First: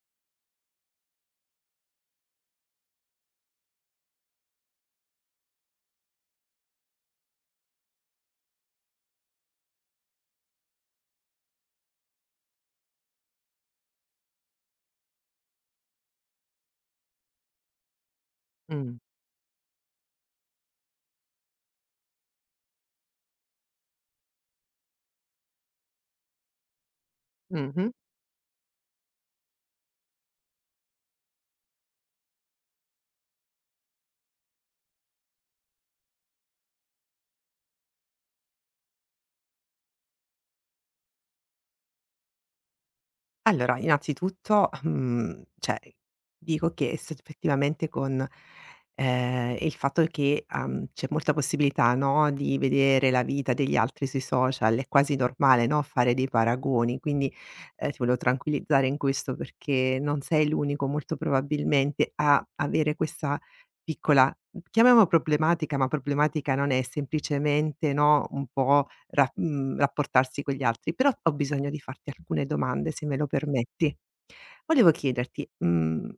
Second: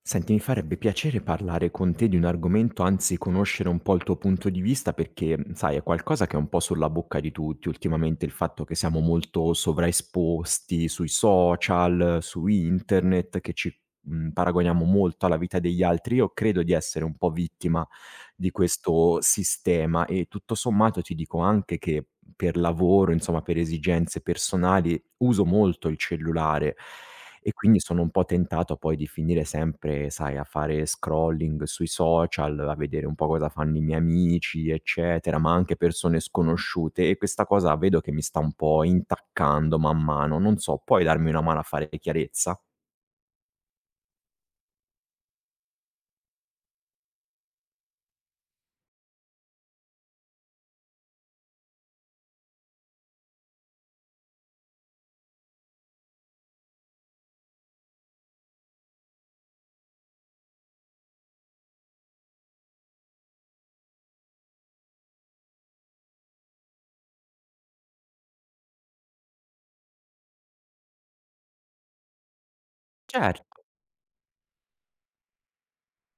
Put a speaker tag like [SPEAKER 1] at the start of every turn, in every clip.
[SPEAKER 1] Senti, mi farebbe piacere parlare con te di un argomento, anzi conoscere un po' il tuo punto di vista perché, sai, è qualcosa che è un po' sulla bocca di tutti ultimamente, il fatto che siamo molto sovraesposti sui social, su internet, che ci paragoniamo molto alla vita degli altri. Io credo di essere un po' vittima di
[SPEAKER 2] Mh.
[SPEAKER 1] questo sistema e tutto sommato ti dico anche che per lavoro, insomma per esigenze personali, uso molto il cellulare e quindi
[SPEAKER 2] Mh-mh.
[SPEAKER 1] sono un po' tentato poi di finire sempre, sai, a fare scrolling sui social, a vedere un po' cosa fanno i miei amici, eccetera, ma anche persone sconosciute e questa cosa vedo che mi sta un po' intaccando man mano. Non so, puoi darmi una mano a fare chiarezza?
[SPEAKER 2] Allora innanzitutto, cioè dico che s effettivamente con, il fatto che, c'è molta possibilità, no, di vedere la vita degli altri sui social, è quasi normale, no, fare dei paragoni. Quindi, ti volevo tranquillizzare in questo, perché non sei l'unico molto probabilmente a avere questa piccola, chiamiamola, problematica, ma problematica non è, semplicemente, no, un po' rapportarsi con gli altri. Però ho bisogno di farti alcune domande, se me lo
[SPEAKER 1] Certo.
[SPEAKER 2] permetti. Volevo chiederti,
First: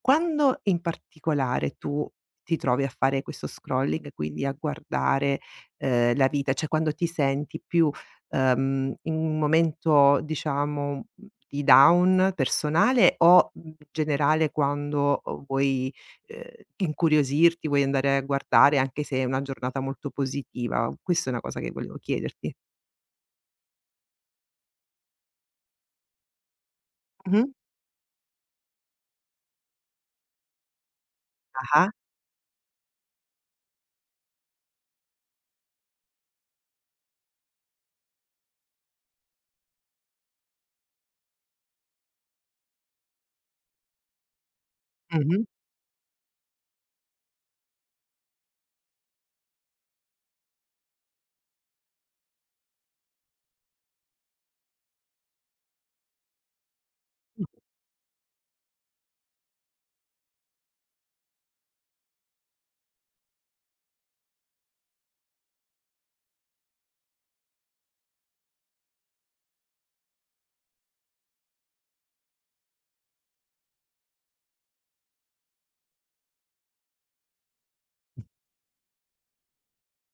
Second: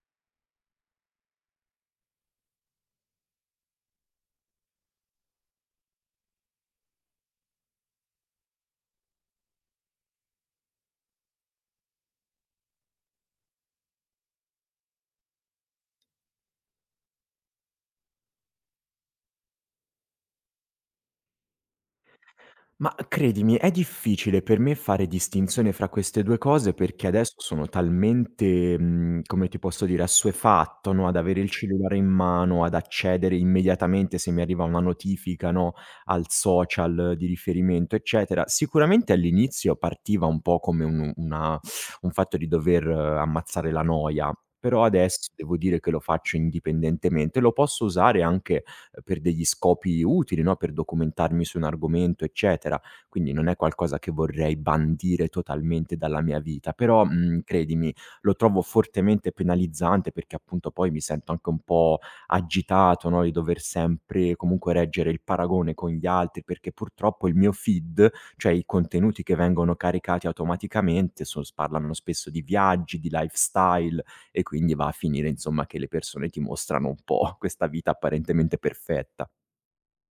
[SPEAKER 2] quando in particolare tu ti trovi a fare questo scrolling, quindi a guardare, la vita, cioè quando ti senti più, in un momento, diciamo, di down personale o, generale, quando, vuoi ehm, incuriosirti, vuoi andare a guardare anche se è una giornata molto positiva. Questa è una cosa che volevo chiederti.
[SPEAKER 1] Ma credimi, è difficile per me fare distinzione fra queste 2 cose perché adesso
[SPEAKER 2] Mh-mh.
[SPEAKER 1] sono talmente, come ti posso dire, assuefatto, no, ad avere il
[SPEAKER 2] Ah-ah.
[SPEAKER 1] cellulare in mano, ad accedere immediatamente se mi arriva una notifica, no, al social di riferimento, eccetera. Sicuramente all'inizio partiva un po' come un fatto di dover ammazzare la noia, però adesso
[SPEAKER 2] Mh-mh.
[SPEAKER 1] devo dire che lo faccio indipendentemente. Lo posso usare anche per degli scopi utili, no, per documentarmi su un argomento, eccetera. Quindi non è qualcosa che vorrei bandire totalmente dalla mia vita, però, credimi, lo trovo fortemente penalizzante perché appunto poi mi sento anche un po' agitato, no, di dover sempre comunque reggere il paragone con gli altri, perché purtroppo il mio feed, cioè i contenuti che vengono caricati automaticamente, so s parlano spesso di viaggi, di lifestyle e quindi va a finire insomma che le persone ti mostrano un po' questa vita apparentemente perfetta.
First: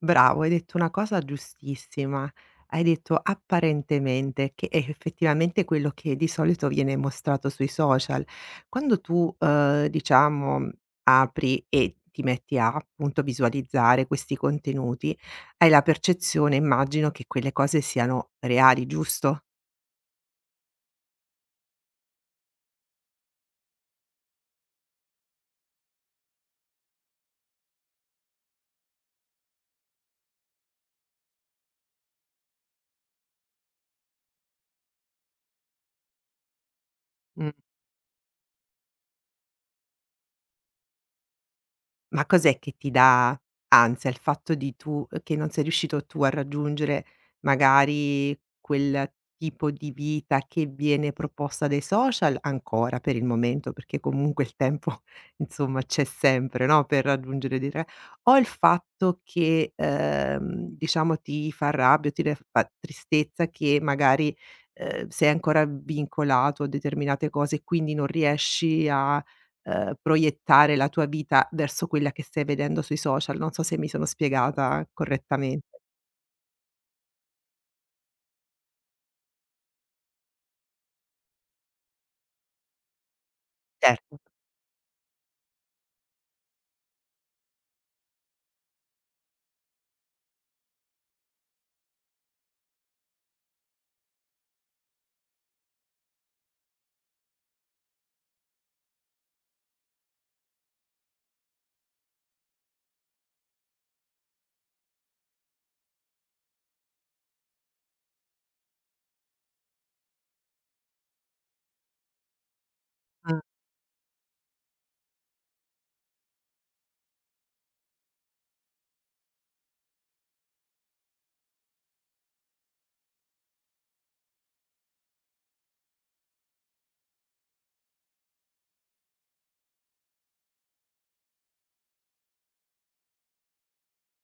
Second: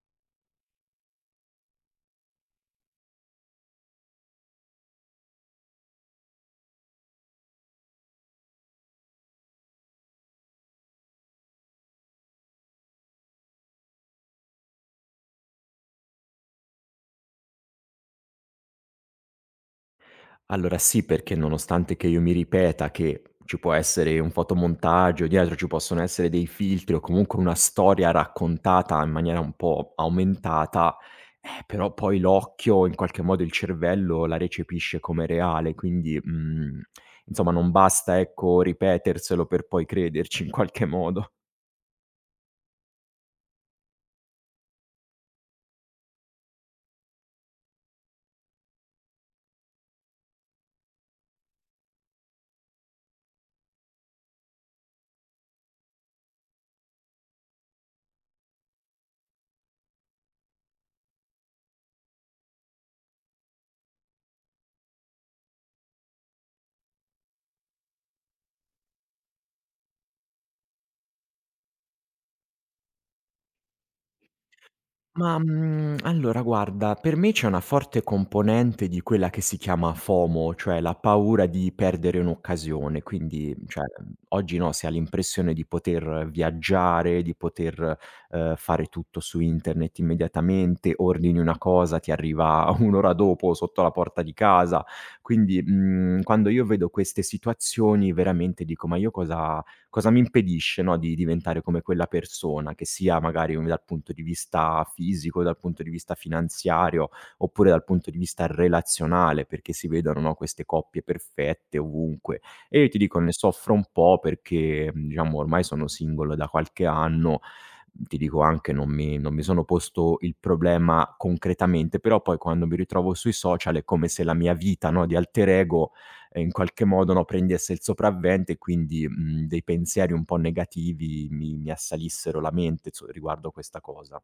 [SPEAKER 2] Bravo, hai detto una cosa giustissima. Hai detto "apparentemente", che è effettivamente quello che di solito viene mostrato sui social. Quando tu, diciamo, apri e ti metti a, appunto, visualizzare questi contenuti, hai la percezione, immagino, che quelle cose siano reali, giusto?
[SPEAKER 1] Allora sì, perché nonostante che io mi ripeta che ci può essere un fotomontaggio, dietro ci possono essere dei filtri o comunque una storia raccontata in maniera un po' aumentata, però poi l'occhio, in qualche modo il cervello la recepisce come reale, quindi,
[SPEAKER 2] Mh.
[SPEAKER 1] insomma non basta ecco ripeterselo per poi crederci in qualche modo.
[SPEAKER 2] Ma cos'è che ti dà ansia? Il fatto di tu che non sei riuscito tu a raggiungere magari quel tipo di vita che viene proposta dai social ancora, per il momento, perché comunque il tempo insomma c'è sempre, no, per raggiungere dei re o il fatto che, diciamo, ti fa rabbia, o ti re fa tristezza che magari, sei ancora vincolato a determinate cose e quindi non riesci a proiettare la tua vita verso quella che stai vedendo sui social. Non so se mi sono spiegata correttamente.
[SPEAKER 1] Allora guarda, per me c'è una forte componente di quella che si chiama FOMO, cioè la paura di perdere un'occasione. Quindi, cioè,
[SPEAKER 2] Certo.
[SPEAKER 1] oggi, no, si ha l'impressione di poter viaggiare, di poter, fare tutto su internet immediatamente, ordini una cosa, ti arriva 1 ora dopo sotto la porta di casa. Quindi, quando io vedo queste situazioni veramente dico: "Ma io cosa mi impedisce, no, di diventare come quella persona, che sia magari un dal punto di vista fisico, dal punto di vista finanziario, oppure dal punto di vista relazionale, perché si vedono, no, queste coppie perfette ovunque. E io ti dico, ne
[SPEAKER 2] Mh.
[SPEAKER 1] soffro un po' perché, diciamo ormai sono single da qualche anno, ti dico anche non mi sono posto il problema concretamente, però poi quando mi ritrovo sui social è come se la mia vita, no, di alter ego, in qualche modo, no, prendesse il sopravvento e quindi, dei pensieri un po' negativi mi assalissero la mente su riguardo questa cosa.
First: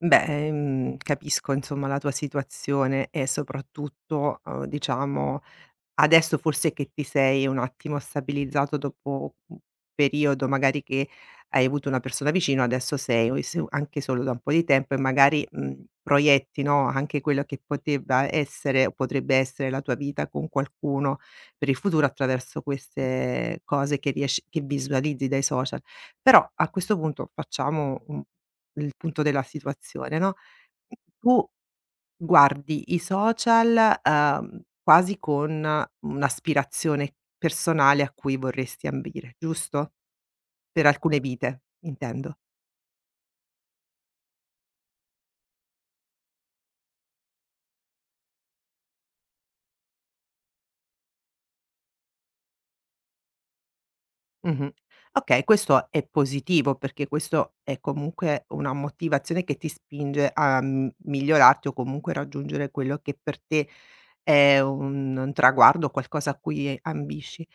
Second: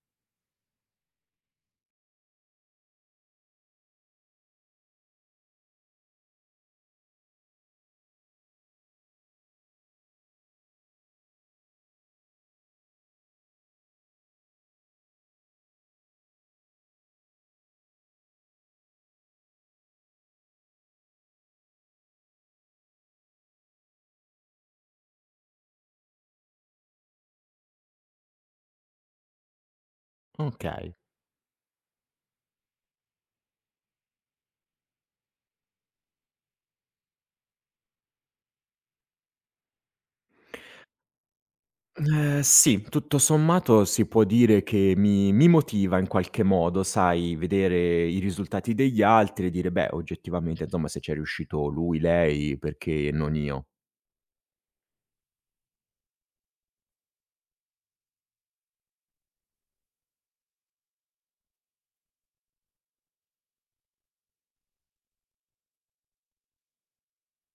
[SPEAKER 2] Beh, capisco insomma la tua situazione, e soprattutto, diciamo, adesso forse che ti sei un attimo stabilizzato, dopo un periodo magari che hai avuto una persona vicino, adesso sei, o se anche solo da un po' di tempo, e magari, proietti, no, anche quello che poteva essere o potrebbe essere la tua vita con qualcuno per il futuro, attraverso queste cose che riesci, che visualizzi dai social. Però a questo punto facciamo un il punto della situazione, no?
[SPEAKER 1] Okay.
[SPEAKER 2] Tu guardi i social, quasi con un'aspirazione personale a cui vorresti ambire, giusto? Per alcune vite, intendo.
[SPEAKER 1] Sì, tutto sommato si può dire che mi motiva in qualche modo, sai, vedere i risultati degli altri e dire: "Beh, oggettivamente, insomma, se c'è riuscito lui, lei, perché non io?"
[SPEAKER 2] Mh-mh. Okay, questo è positivo, perché questo è comunque una motivazione che ti spinge a m migliorarti, o comunque raggiungere quello che per te è un traguardo, qualcosa a cui ambisci.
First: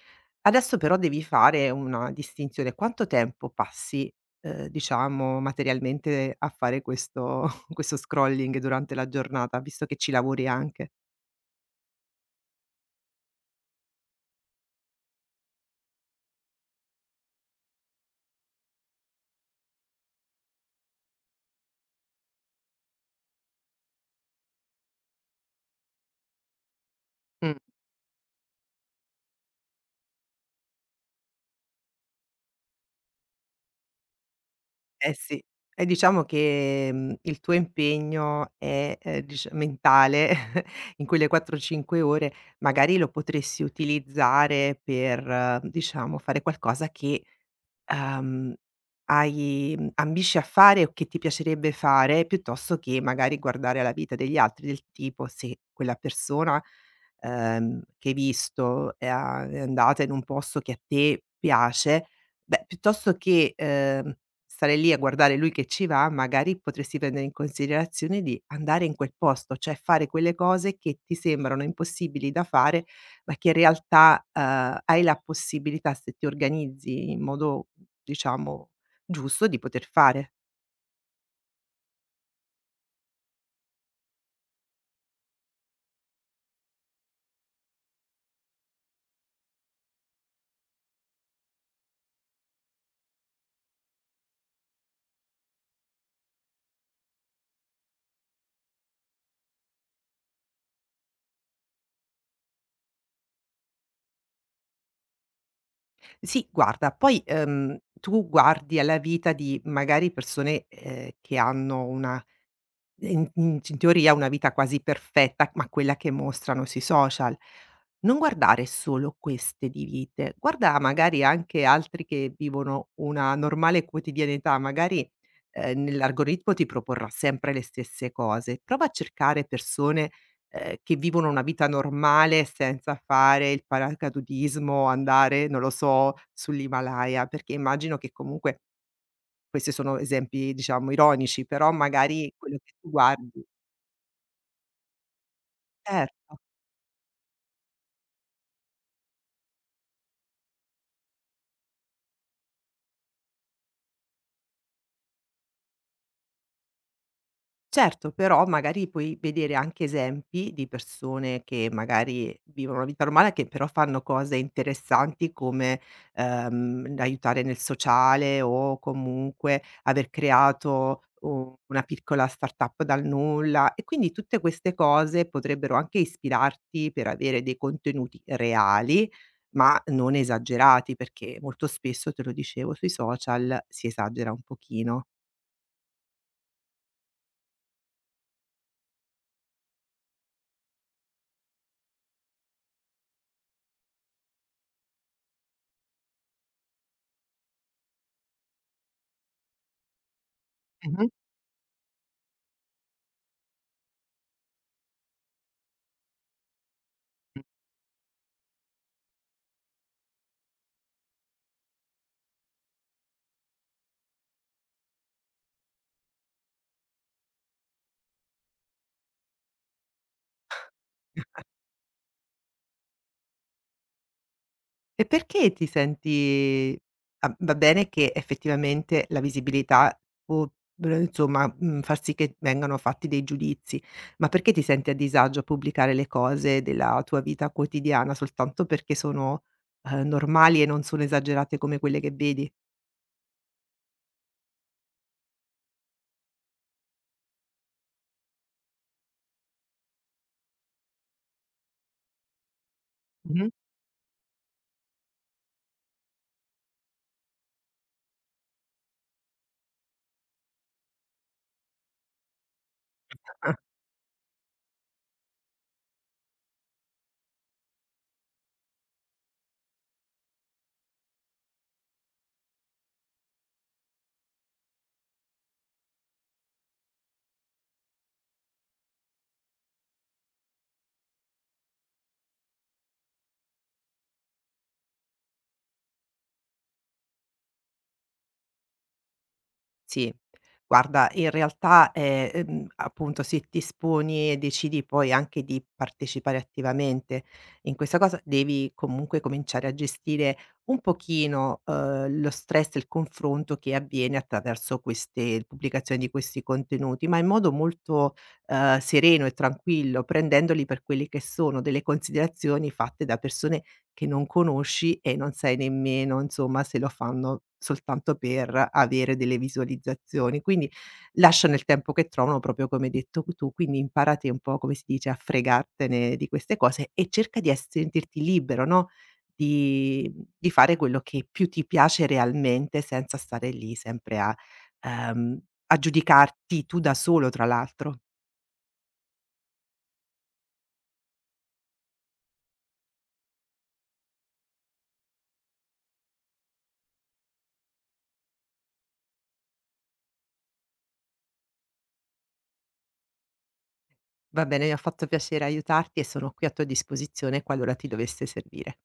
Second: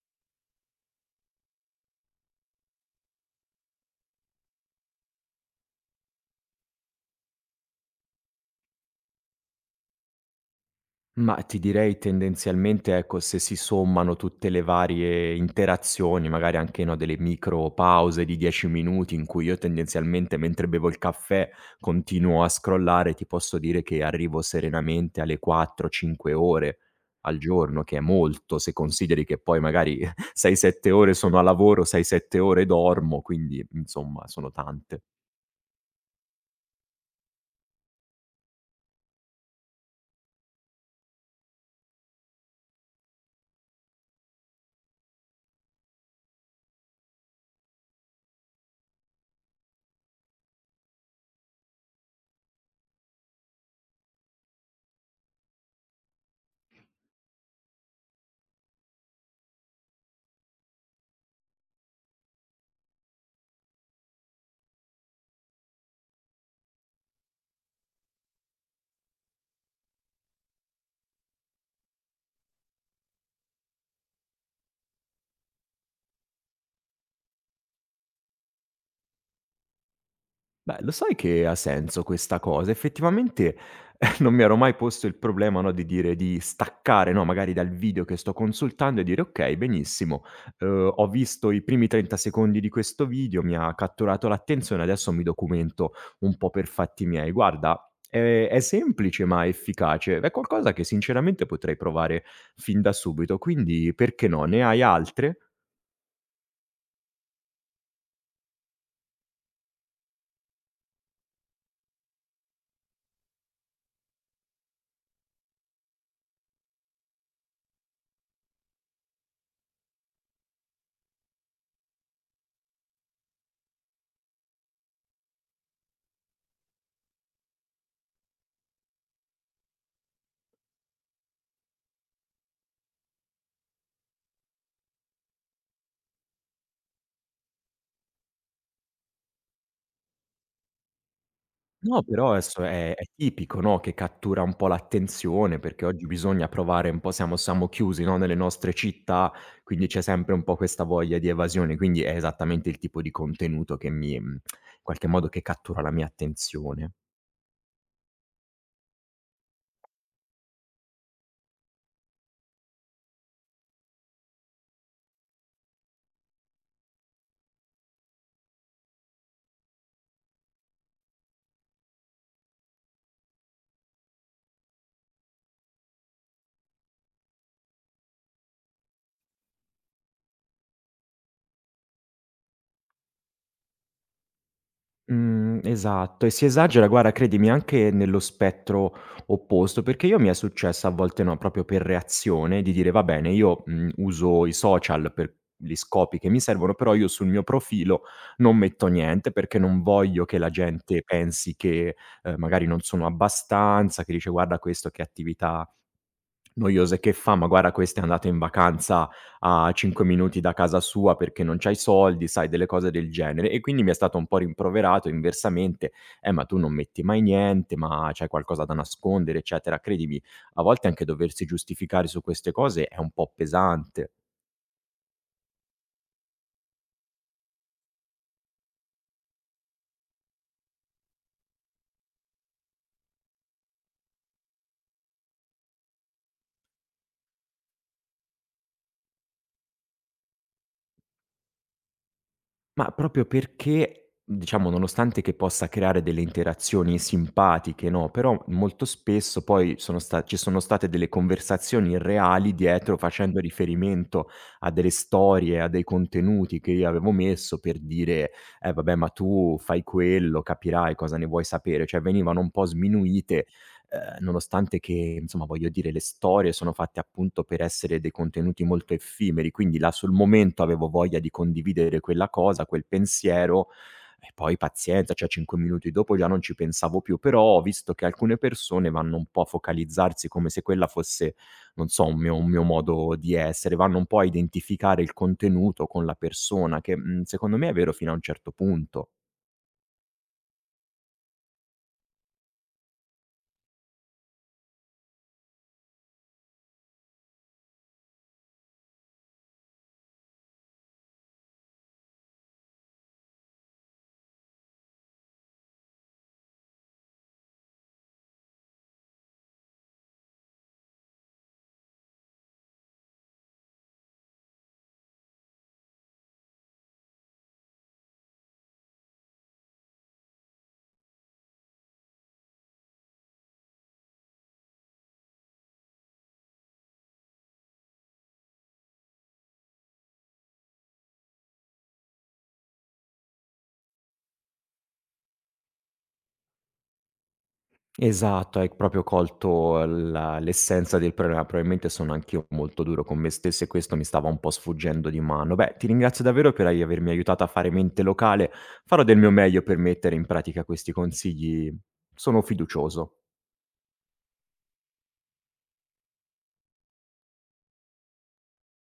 [SPEAKER 2] Adesso però devi fare una distinzione: quanto tempo passi, diciamo, materialmente, a fare questo questo scrolling durante la giornata, visto che ci lavori anche?
[SPEAKER 1] Ma ti direi tendenzialmente, ecco, se si sommano tutte le varie interazioni, magari anche, no, delle micro pause di 10 minuti in cui io tendenzialmente mentre bevo il caffè continuo a scrollare, ti posso dire che arrivo serenamente alle 4, 5 ore al
[SPEAKER 2] Mh.
[SPEAKER 1] giorno, che è molto se consideri che poi magari 6, 7 ore sono a lavoro, 6, 7 ore dormo, quindi insomma sono tante.
[SPEAKER 2] Eh sì. E diciamo che, il tuo impegno è, dic mentale, in quelle 4, 5 ore magari lo potresti utilizzare per, diciamo, fare qualcosa che ehm, ambisci a fare, o che ti piacerebbe fare, piuttosto che magari guardare alla vita degli altri. Del tipo, se quella persona, che hai visto, è andata in un posto che a te piace, beh, piuttosto che, stare lì a guardare lui che ci va, magari potresti prendere in considerazione di andare in quel posto, cioè fare quelle cose che ti sembrano impossibili da fare, ma che in realtà, hai la possibilità, se ti organizzi in modo, diciamo, giusto, di poter fare.
[SPEAKER 1] Beh, lo sai che ha senso questa cosa? Effettivamente, non mi ero mai posto il problema, no, di dire di staccare, no, magari dal video che sto consultando e dire: "Okay, benissimo, ho visto i primi 30 secondi di questo video, mi ha catturato l'attenzione, adesso mi documento un po' per fatti miei". Guarda, è semplice ma efficace. È qualcosa che sinceramente potrei provare fin da subito, quindi perché no? Ne hai altre?
[SPEAKER 2] Sì, guarda, poi, tu guardi alla vita di magari persone, che hanno una In in c in teoria una vita quasi perfetta, ma quella che mostrano sui social. Non guardare solo queste di vite, guarda magari anche altri che vivono una normale quotidianità, magari, nell'algoritmo ti proporrà sempre le stesse cose. Prova a cercare persone, che vivono una vita normale, senza fare il paracadutismo, andare, non lo so, sull'Himalaya, perché immagino che comunque questi sono esempi, diciamo, ironici, però
[SPEAKER 1] No, però
[SPEAKER 2] magari quello
[SPEAKER 1] adesso
[SPEAKER 2] che tu
[SPEAKER 1] è
[SPEAKER 2] guardi.
[SPEAKER 1] tipico, no, che cattura un po' l'attenzione, perché oggi
[SPEAKER 2] Certo,
[SPEAKER 1] bisogna provare un po' siamo chiusi, no, nelle nostre città, quindi c'è sempre un po' questa voglia di evasione, quindi è esattamente il tipo di contenuto che in qualche modo che cattura la mia attenzione.
[SPEAKER 2] certo, però magari puoi vedere anche esempi di persone che magari vivono una vita normale, che però fanno cose interessanti come, aiutare nel sociale, o comunque aver creato u una piccola startup dal nulla, e quindi tutte queste cose potrebbero anche ispirarti, per avere dei contenuti reali ma non esagerati, perché molto spesso, te lo dicevo, sui social si esagera un pochino.
[SPEAKER 1] Mhmm, esatto e si esagera, guarda credimi anche nello spettro opposto, perché io mi è successo a volte, no, proprio per reazione di dire: "Va bene io, uso i social per gli scopi che mi servono, però io sul mio profilo non metto niente perché non voglio che la gente
[SPEAKER 2] Mh-mh.
[SPEAKER 1] pensi che, magari non sono abbastanza", che dice: "Guarda questo che attività noiose che fa: "Ma guarda questa è andata in vacanza a 5 minuti da casa sua perché non c'ha i soldi", sai, delle cose del genere. E quindi mi è stato un po' rimproverato inversamente: ma tu non metti mai niente, ma c'hai qualcosa da nascondere", eccetera. Credimi, a volte anche doversi giustificare su queste cose è un po' pesante.
[SPEAKER 2] E perché ti senti, va bene che effettivamente la visibilità può, br insomma, far sì che vengano fatti dei giudizi, ma perché ti senti a disagio a pubblicare le cose della tua vita quotidiana soltanto perché sono, normali e non sono esagerate come quelle che vedi?
[SPEAKER 1] Ma proprio perché, diciamo, nonostante che possa creare delle interazioni simpatiche, no, però molto spesso poi sono sta ci sono state delle conversazioni reali dietro, facendo
[SPEAKER 2] Mh-mh.
[SPEAKER 1] riferimento a delle storie, a dei contenuti che io avevo messo per dire: "Eh vabbè, ma tu fai quello, capirai cosa ne vuoi sapere". Cioè venivano un po' sminuite, nonostante che, insomma, voglio dire, le storie sono fatte appunto per essere dei contenuti molto effimeri, quindi là sul momento avevo voglia di condividere quella cosa, quel pensiero e poi pazienza, cioè 5 minuti dopo già non ci pensavo più, però ho visto che alcune persone vanno un po' a focalizzarsi come se quella fosse, non so, un mio modo di essere, vanno un po' a identificare il contenuto con la persona che, secondo me è vero fino a un certo punto.
[SPEAKER 2] Sì. Guarda, in realtà, appunto, se ti esponi e decidi poi anche di partecipare attivamente in questa cosa, devi comunque cominciare a gestire un pochino, lo stress e il confronto che avviene attraverso queste pubblicazioni di questi contenuti, ma in modo molto, sereno e tranquillo, prendendoli per quelli che sono, delle considerazioni fatte da persone che non conosci, e non sai nemmeno, insomma, se lo fanno soltanto per avere delle visualizzazioni. Quindi lasciano il tempo che trovano, proprio come hai detto tu. Quindi imparati un po', come si dice, a fregartene di queste cose, e cerca di ess sentirti libero, no, di fare quello che più ti piace realmente, senza stare lì sempre ehm, a giudicarti tu, da solo, tra l'altro.
[SPEAKER 1] Esatto, hai proprio colto la l'essenza del problema. Probabilmente sono anch'io molto duro con me stesso e questo mi stava un po' sfuggendo di mano. Beh, ti ringrazio davvero per ai avermi aiutato a fare mente locale. Farò del mio meglio per mettere in pratica questi consigli. Sono fiducioso.
[SPEAKER 2] Va bene, mi ha fatto piacere aiutarti, e sono qui a tua disposizione qualora ti dovesse servire.